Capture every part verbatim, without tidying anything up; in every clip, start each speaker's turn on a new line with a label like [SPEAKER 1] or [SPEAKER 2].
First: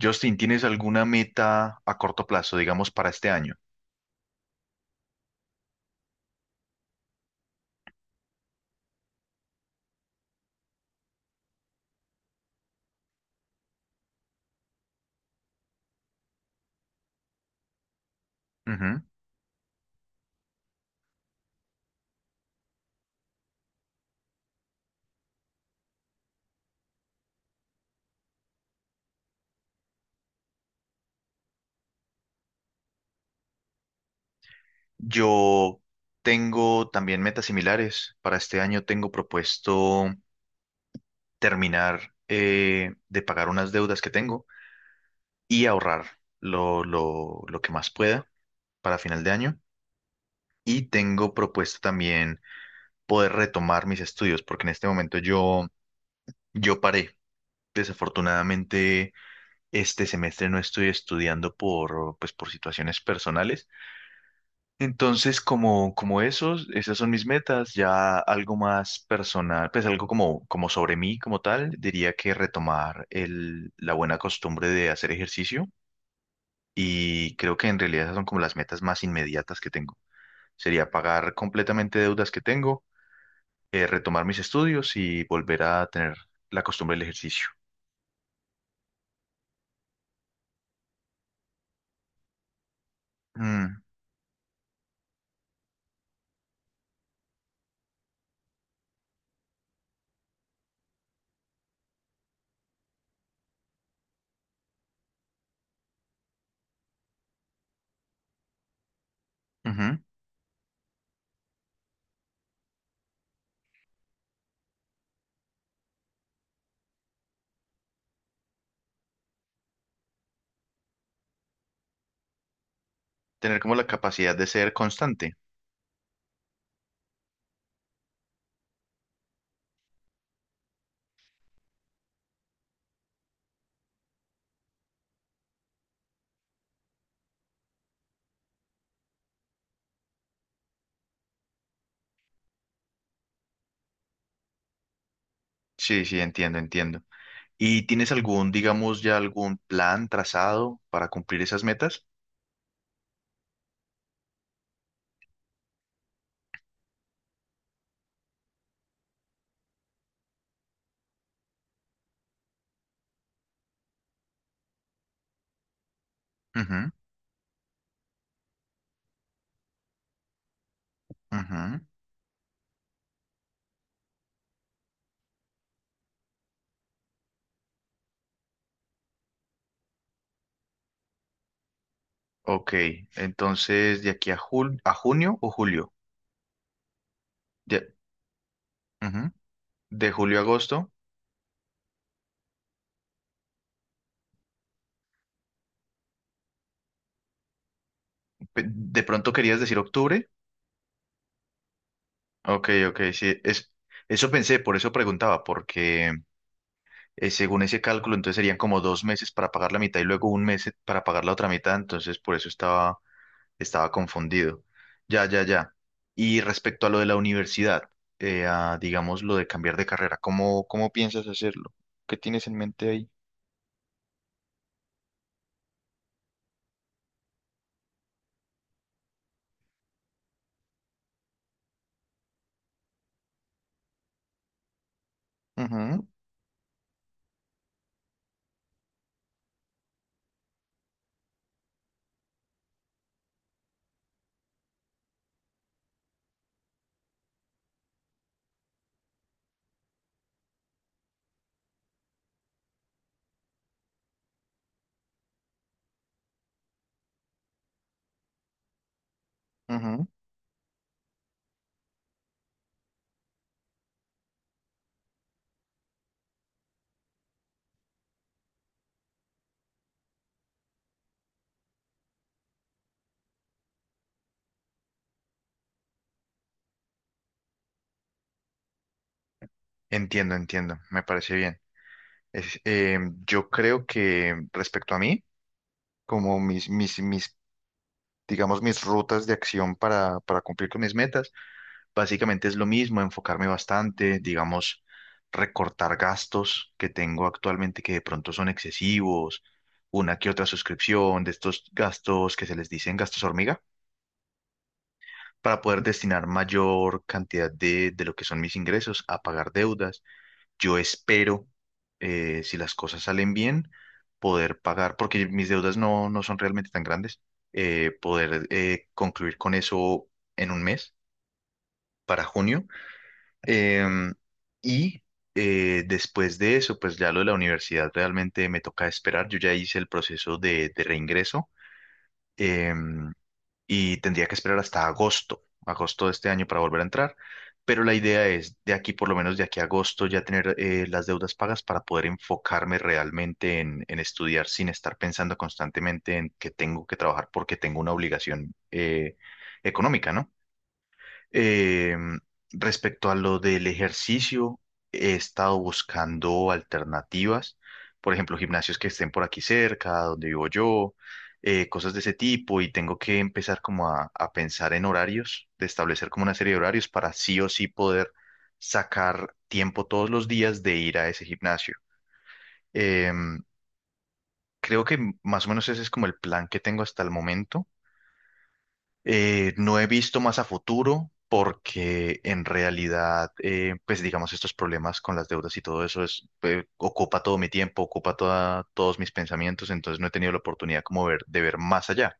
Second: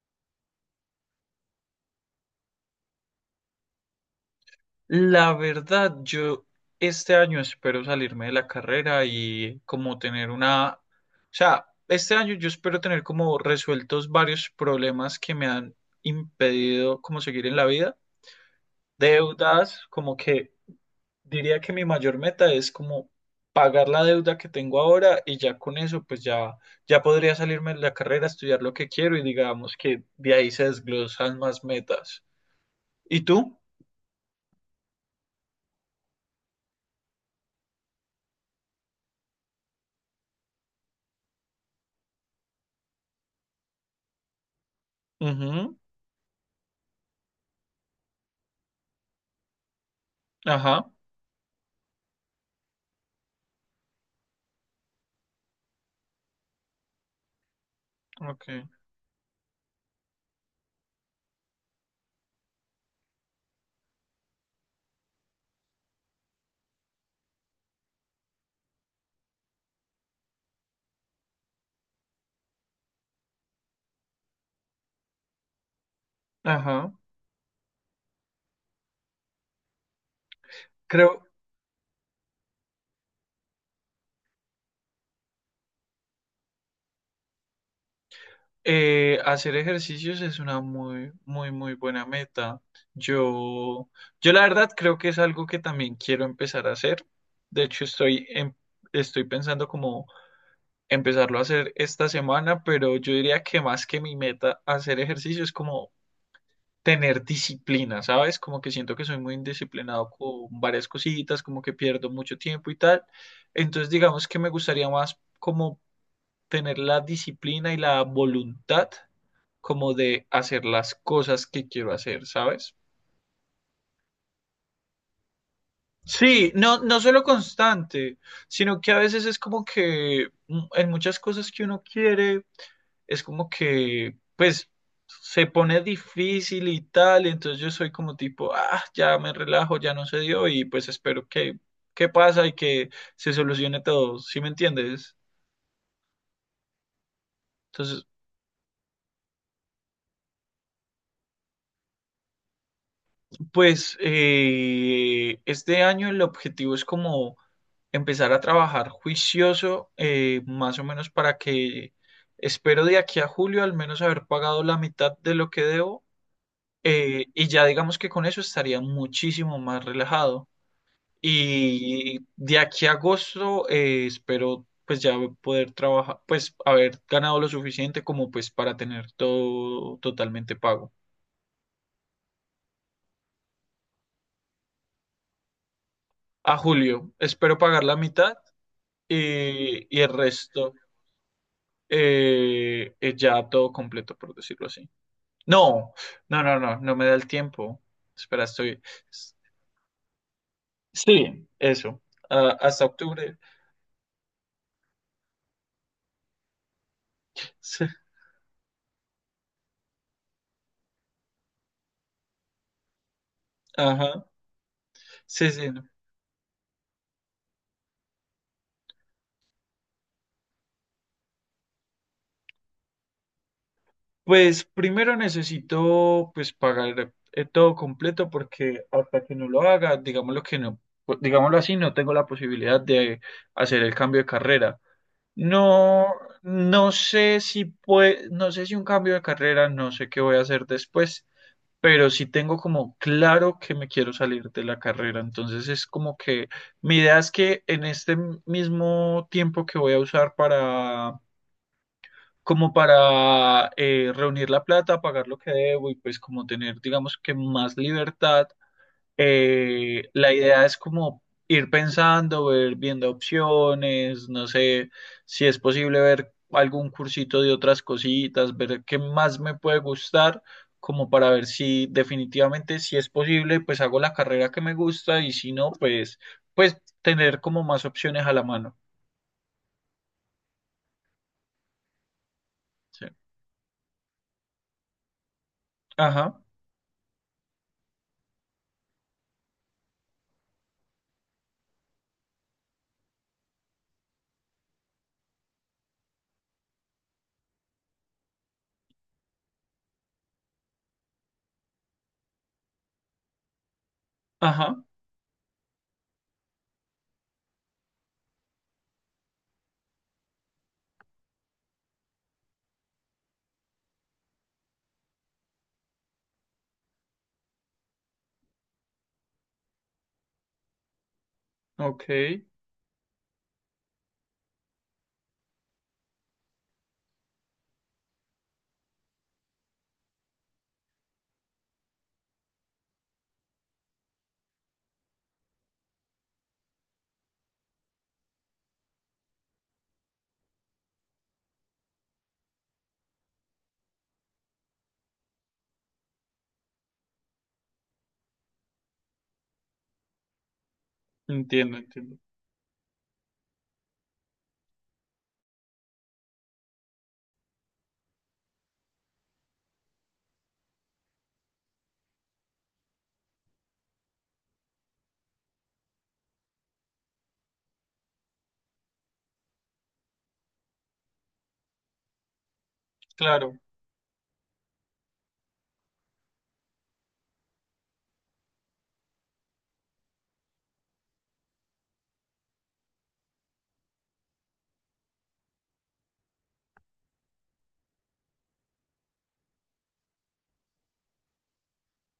[SPEAKER 1] Justin, ¿tienes alguna meta a corto plazo, digamos, para este año?
[SPEAKER 2] La verdad, yo este año espero salirme de la carrera y como tener una, o sea, este año yo espero tener como resueltos varios problemas que me han impedido como seguir en la vida.
[SPEAKER 1] Ujú.
[SPEAKER 2] Deudas, como que diría que mi mayor meta es como pagar la deuda que tengo ahora y ya con eso pues ya ya podría salirme de la carrera, estudiar lo que quiero y digamos que de ahí se desglosan más metas. ¿Y tú?
[SPEAKER 1] Yo tengo también metas similares. Para este año tengo propuesto terminar eh, de pagar unas deudas que tengo y
[SPEAKER 2] Ujú.
[SPEAKER 1] ahorrar lo, lo, lo que más pueda para final de año. Y
[SPEAKER 2] Ajá.
[SPEAKER 1] tengo propuesto también poder retomar mis estudios, porque en este momento yo, yo paré.
[SPEAKER 2] Ok.
[SPEAKER 1] Desafortunadamente, este semestre no estoy estudiando por, pues, por situaciones personales. Entonces, como, como esos, esas son mis metas, ya algo más personal, pues algo como, como sobre mí, como tal, diría que retomar el, la buena costumbre de hacer ejercicio,
[SPEAKER 2] Ajá.
[SPEAKER 1] y creo que en realidad esas son como las metas más inmediatas que tengo. Sería
[SPEAKER 2] Creo
[SPEAKER 1] pagar completamente deudas que tengo, eh, retomar mis estudios y volver a tener la costumbre del ejercicio.
[SPEAKER 2] eh, hacer ejercicios es una muy, muy, muy buena meta.
[SPEAKER 1] Mm,
[SPEAKER 2] Yo, yo la verdad creo que es algo que también quiero empezar a hacer. De hecho, estoy, em- estoy pensando como empezarlo a hacer esta semana, pero yo diría que más que mi meta hacer ejercicio es como tener disciplina, ¿sabes? Como que siento que soy muy
[SPEAKER 1] ujú.
[SPEAKER 2] indisciplinado con varias cositas, como que pierdo mucho tiempo y tal. Entonces, digamos que me gustaría más como tener la disciplina y la voluntad como de hacer las cosas que quiero hacer, ¿sabes?
[SPEAKER 1] Tener como la capacidad de ser constante.
[SPEAKER 2] Sí, no, no solo constante, sino que a veces es como que mm, en muchas cosas que uno quiere, es como que, pues, se pone difícil y tal, entonces yo soy como tipo, ah, ya me relajo, ya no se dio y pues espero que, que pasa y que se solucione todo, ¿sí me entiendes?
[SPEAKER 1] Sí, sí, entiendo, entiendo. ¿Y
[SPEAKER 2] Entonces,
[SPEAKER 1] tienes algún, digamos, ya algún plan trazado para cumplir esas metas?
[SPEAKER 2] pues eh, este año el objetivo es como empezar a trabajar juicioso, eh, más o menos para que espero de aquí a julio al menos haber pagado la mitad de lo que debo
[SPEAKER 1] Ujú,
[SPEAKER 2] eh, y ya digamos que con eso estaría muchísimo más relajado.
[SPEAKER 1] ujú.
[SPEAKER 2] Y de aquí a agosto eh, espero pues ya poder trabajar, pues haber ganado lo suficiente como pues para tener todo totalmente pago.
[SPEAKER 1] Ok, entonces de aquí a, jul- a junio o julio.
[SPEAKER 2] A julio espero pagar
[SPEAKER 1] De,
[SPEAKER 2] la mitad
[SPEAKER 1] ujú.
[SPEAKER 2] y, y
[SPEAKER 1] De
[SPEAKER 2] el
[SPEAKER 1] julio a
[SPEAKER 2] resto
[SPEAKER 1] agosto.
[SPEAKER 2] eh, es ya todo completo, por decirlo así. No, no, no, no, no me da el tiempo. Espera,
[SPEAKER 1] Pe-
[SPEAKER 2] estoy...
[SPEAKER 1] ¿De pronto querías decir octubre?
[SPEAKER 2] Sí, eso. Ah,
[SPEAKER 1] Ok,
[SPEAKER 2] hasta
[SPEAKER 1] ok,
[SPEAKER 2] octubre.
[SPEAKER 1] sí. Es, eso pensé, por eso preguntaba, porque eh, según ese
[SPEAKER 2] Sí,
[SPEAKER 1] cálculo, entonces serían como dos meses para pagar la mitad y luego un mes eh, para pagar la otra mitad, entonces por eso estaba. Estaba
[SPEAKER 2] ajá.
[SPEAKER 1] confundido. Ya, ya,
[SPEAKER 2] Sí, sí,
[SPEAKER 1] ya.
[SPEAKER 2] no.
[SPEAKER 1] Y respecto a lo de la universidad, eh, a, digamos lo de cambiar de carrera, ¿cómo, cómo piensas hacerlo? ¿Qué tienes en mente ahí?
[SPEAKER 2] Pues primero necesito pues pagar eh, todo completo porque hasta que no lo haga, digámoslo que no, pues, digámoslo así, no tengo la posibilidad de hacer el cambio de carrera.
[SPEAKER 1] Ujú,
[SPEAKER 2] No, no sé si pue- no sé si un cambio de carrera, no sé qué voy a hacer después, pero sí tengo como claro que me quiero salir de la carrera. Entonces es como que mi idea es que en este mismo tiempo que voy a usar para como para eh, reunir la plata, pagar lo que debo y pues como tener, digamos que más libertad
[SPEAKER 1] ujú.
[SPEAKER 2] eh, la idea es como ir pensando, ver, viendo opciones, no sé si es posible ver algún cursito de otras cositas, ver qué más me puede gustar, como para ver si definitivamente si es posible, pues hago la carrera que me gusta y si no, pues, pues tener como más opciones a la mano.
[SPEAKER 1] Entiendo, entiendo, me parece bien. Es, eh,
[SPEAKER 2] Sí.
[SPEAKER 1] yo creo que respecto a mí, como
[SPEAKER 2] Ajá,
[SPEAKER 1] mis, mis, mis, digamos, mis rutas de acción para, para cumplir con mis metas, básicamente es lo mismo, enfocarme bastante, digamos, recortar gastos que tengo actualmente que de pronto son excesivos, una que otra suscripción de estos gastos que se les dicen gastos hormiga,
[SPEAKER 2] ajá,
[SPEAKER 1] para poder destinar mayor cantidad de, de lo que son mis ingresos a pagar deudas. Yo espero, eh, si las cosas salen bien, poder pagar, porque mis deudas no, no son realmente tan grandes, eh, poder eh, concluir con eso en un mes, para
[SPEAKER 2] ok,
[SPEAKER 1] junio. Em, y eh, después de eso, pues ya lo de la universidad realmente me toca esperar. Yo ya hice el proceso de, de reingreso, em, y tendría que esperar hasta agosto, agosto de este año para volver a entrar. Pero la idea es de aquí, por lo menos de aquí a agosto, ya tener eh, las deudas pagas para poder enfocarme realmente en, en estudiar sin estar pensando constantemente en que tengo que trabajar porque tengo una obligación eh, económica, ¿no?
[SPEAKER 2] entiendo,
[SPEAKER 1] Eh,
[SPEAKER 2] entiendo.
[SPEAKER 1] Respecto a lo del ejercicio, he estado buscando alternativas, por ejemplo, gimnasios que estén por aquí cerca, donde vivo yo, eh, cosas de ese tipo, y tengo que empezar como a, a pensar en horarios, de establecer como una serie de horarios para sí o sí poder sacar tiempo todos los días de ir a ese gimnasio. Em,
[SPEAKER 2] Claro,
[SPEAKER 1] creo que más o menos ese es como el plan que tengo hasta el momento. Eh, no he visto más a futuro porque en realidad, eh, pues digamos, estos problemas con las deudas y todo eso es, eh, ocupa todo mi tiempo, ocupa toda- todos mis pensamientos, entonces no he tenido la oportunidad como ver, de ver más allá.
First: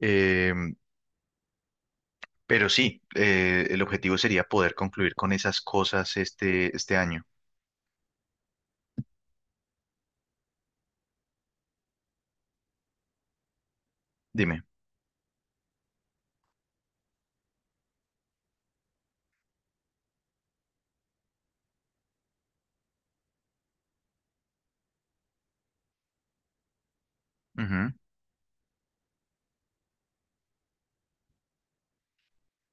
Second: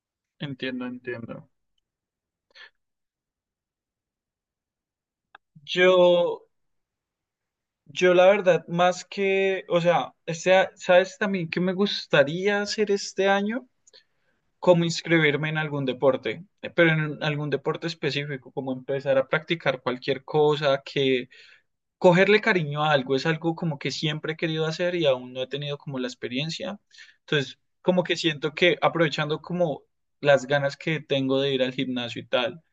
[SPEAKER 1] Eh,
[SPEAKER 2] entiendo, entiendo.
[SPEAKER 1] pero sí, eh, el objetivo sería poder concluir con esas cosas
[SPEAKER 2] Yo,
[SPEAKER 1] este, este año.
[SPEAKER 2] Yo la verdad, más que, o sea, este, a- ¿sabes también qué me gustaría hacer este año?
[SPEAKER 1] Dime.
[SPEAKER 2] Como inscribirme en algún deporte, eh, pero en algún deporte específico, como empezar a practicar cualquier cosa, que cogerle cariño a algo es algo como que siempre he querido hacer y aún no he tenido como la experiencia. Entonces,
[SPEAKER 1] Ujú.
[SPEAKER 2] como que siento que aprovechando como las ganas que tengo de ir al gimnasio y tal,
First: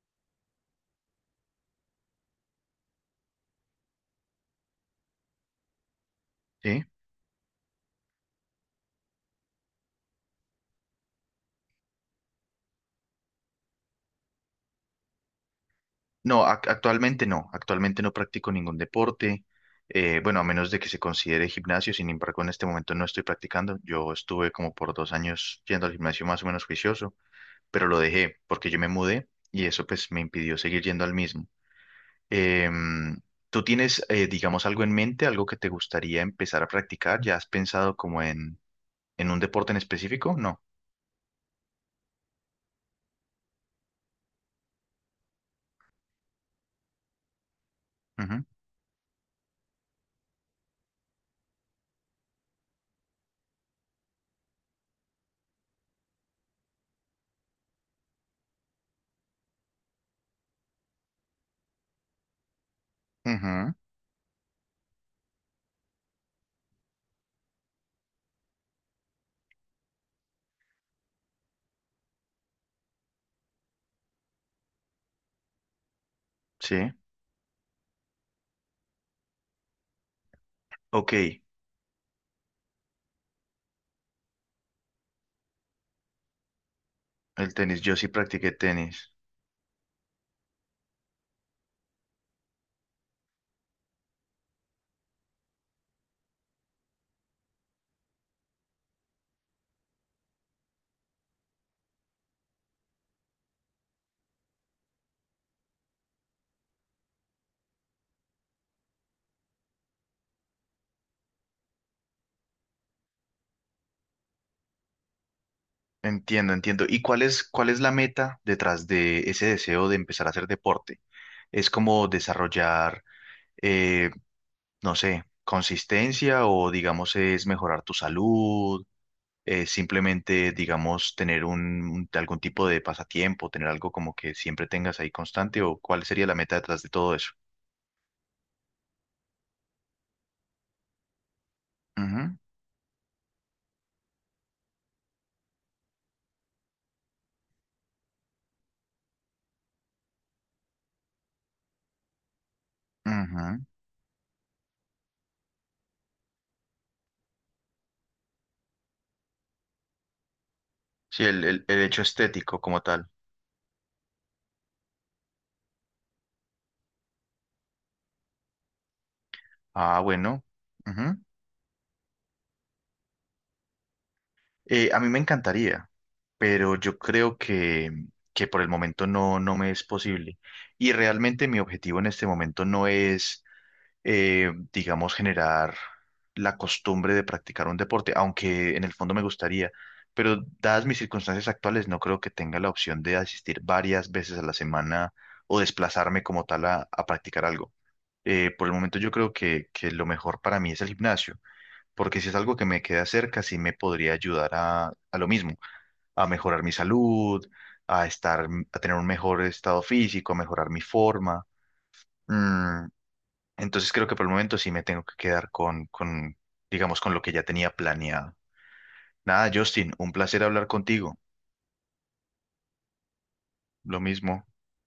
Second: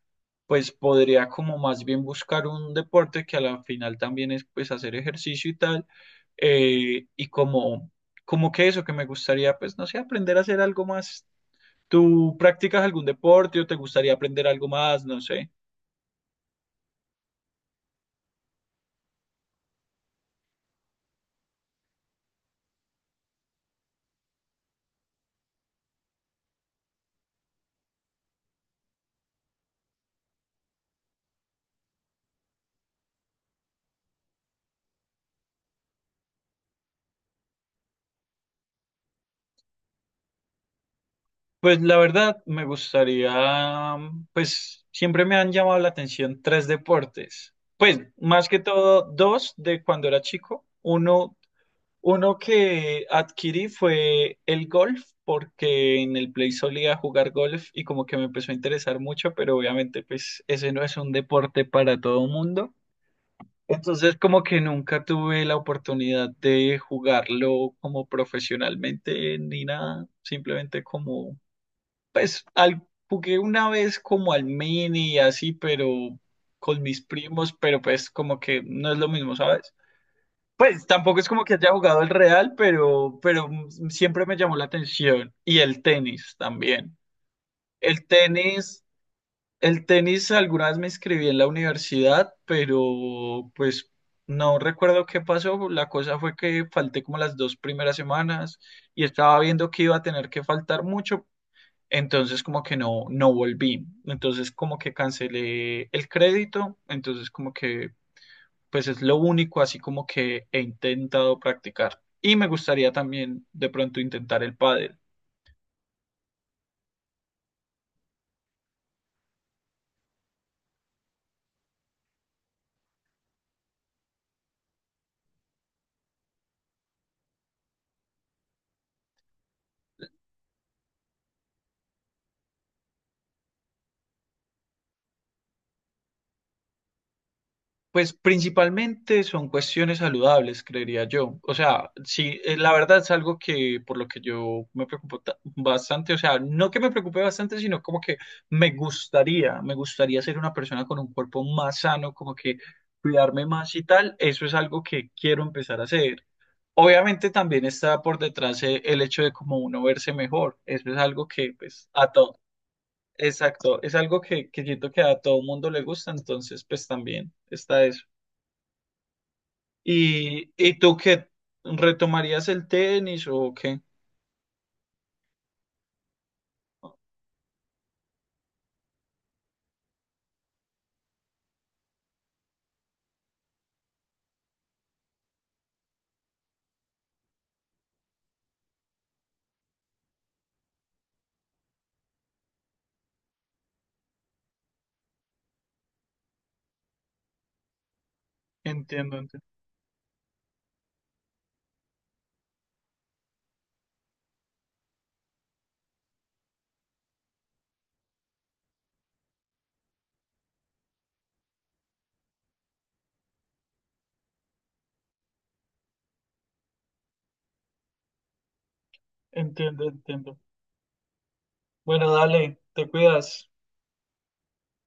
[SPEAKER 2] pues podría como más bien buscar un deporte que a la final también es pues hacer ejercicio y tal
[SPEAKER 1] ¿Sí?
[SPEAKER 2] eh, y como, como que eso, que me gustaría, pues, no sé, aprender a hacer algo más. ¿Tú practicas algún deporte o te gustaría aprender algo más? No sé.
[SPEAKER 1] No, ac- actualmente no, actualmente no practico ningún deporte, eh, bueno, a menos de que se considere gimnasio, sin embargo, en este momento no estoy practicando. Yo estuve como por dos años yendo al gimnasio más o menos juicioso, pero lo dejé porque yo me mudé y eso pues me impidió seguir yendo al mismo. Em, ¿tú tienes, eh, digamos, algo en mente, algo que te gustaría empezar a practicar? ¿Ya has pensado como en, en un deporte en específico? No.
[SPEAKER 2] Pues la verdad, me gustaría, mm, pues, siempre me han llamado la atención tres deportes. Pues,
[SPEAKER 1] Ujú,
[SPEAKER 2] más que todo, dos de cuando era chico. Uno, uno que adquirí fue el golf, porque en el Play solía jugar golf y como que me empezó a interesar mucho, pero obviamente, pues, ese no es un deporte para todo mundo.
[SPEAKER 1] ujú,
[SPEAKER 2] Entonces, como que nunca tuve la oportunidad de jugarlo como profesionalmente ni nada, simplemente como, pues, al, jugué una vez como al mini y así, pero con
[SPEAKER 1] sí,
[SPEAKER 2] mis primos, pero pues como que no es lo mismo, ¿sabes? Pues
[SPEAKER 1] ok,
[SPEAKER 2] tampoco es como que haya jugado el real, pero, pero mm, siempre me llamó la atención. Y el tenis también.
[SPEAKER 1] el tenis, yo
[SPEAKER 2] El
[SPEAKER 1] sí practiqué
[SPEAKER 2] tenis.
[SPEAKER 1] tenis.
[SPEAKER 2] El tenis alguna vez me inscribí en la universidad, pero pues no recuerdo qué pasó. La cosa fue que falté como las dos primeras semanas y estaba viendo que iba a tener que faltar mucho, entonces como que no, no volví. Entonces como que cancelé el crédito, entonces como que pues es lo único así como que he intentado practicar. Y me gustaría también de pronto intentar el pádel.
[SPEAKER 1] Entiendo, entiendo. ¿Y cuál es, cuál es la meta detrás de ese deseo de empezar a hacer deporte? ¿Es como desarrollar, eh, no sé, consistencia o digamos es mejorar tu salud? Eh, simplemente, digamos, tener un, un- algún tipo de pasatiempo, tener algo como que siempre tengas ahí constante, ¿o cuál sería la meta detrás de todo eso?
[SPEAKER 2] Pues principalmente son cuestiones saludables, creería yo. O sea,
[SPEAKER 1] Ujú,
[SPEAKER 2] sí, eh, la verdad es algo que por lo que yo me preocupo ta- bastante, o sea, no que me preocupe bastante, sino como que me gustaría, me gustaría ser una persona con un cuerpo más sano, como que cuidarme
[SPEAKER 1] ujú.
[SPEAKER 2] más y tal. Eso es algo que quiero empezar a hacer. Obviamente también está por detrás eh, el hecho de como uno verse mejor. Eso es
[SPEAKER 1] Sí,
[SPEAKER 2] algo
[SPEAKER 1] el,
[SPEAKER 2] que,
[SPEAKER 1] el- el
[SPEAKER 2] pues,
[SPEAKER 1] hecho
[SPEAKER 2] a todo,
[SPEAKER 1] estético como tal.
[SPEAKER 2] exacto, es algo que, que siento que a todo mundo le gusta, entonces, pues también está eso.
[SPEAKER 1] Ah, bueno.
[SPEAKER 2] ¿Y, y tú qué? ¿Retomarías el tenis o qué?
[SPEAKER 1] Eh, a mí me encantaría, pero yo creo que, que por el momento no, no me es posible. Y realmente mi objetivo en este momento no es, eh, digamos, generar la costumbre de practicar un deporte, aunque en el fondo me gustaría. Pero dadas mis circunstancias actuales, no creo que tenga la opción de asistir varias veces a la semana o desplazarme como tal a, a practicar algo. Eh, por el momento yo
[SPEAKER 2] Entiendo,
[SPEAKER 1] creo
[SPEAKER 2] entiendo,
[SPEAKER 1] que, que lo mejor para mí es el gimnasio, porque si es algo que me queda cerca, sí me podría ayudar a, a lo mismo, a mejorar mi salud, a estar, mm, a tener un mejor estado físico, a mejorar mi forma. Mm, entonces creo que por el momento sí me tengo que quedar con, con, digamos, con lo que ya tenía planeado. Nada,
[SPEAKER 2] entiendo,
[SPEAKER 1] Justin, un
[SPEAKER 2] entiendo.
[SPEAKER 1] placer hablar contigo.
[SPEAKER 2] Bueno, dale, te cuidas.
[SPEAKER 1] Lo mismo.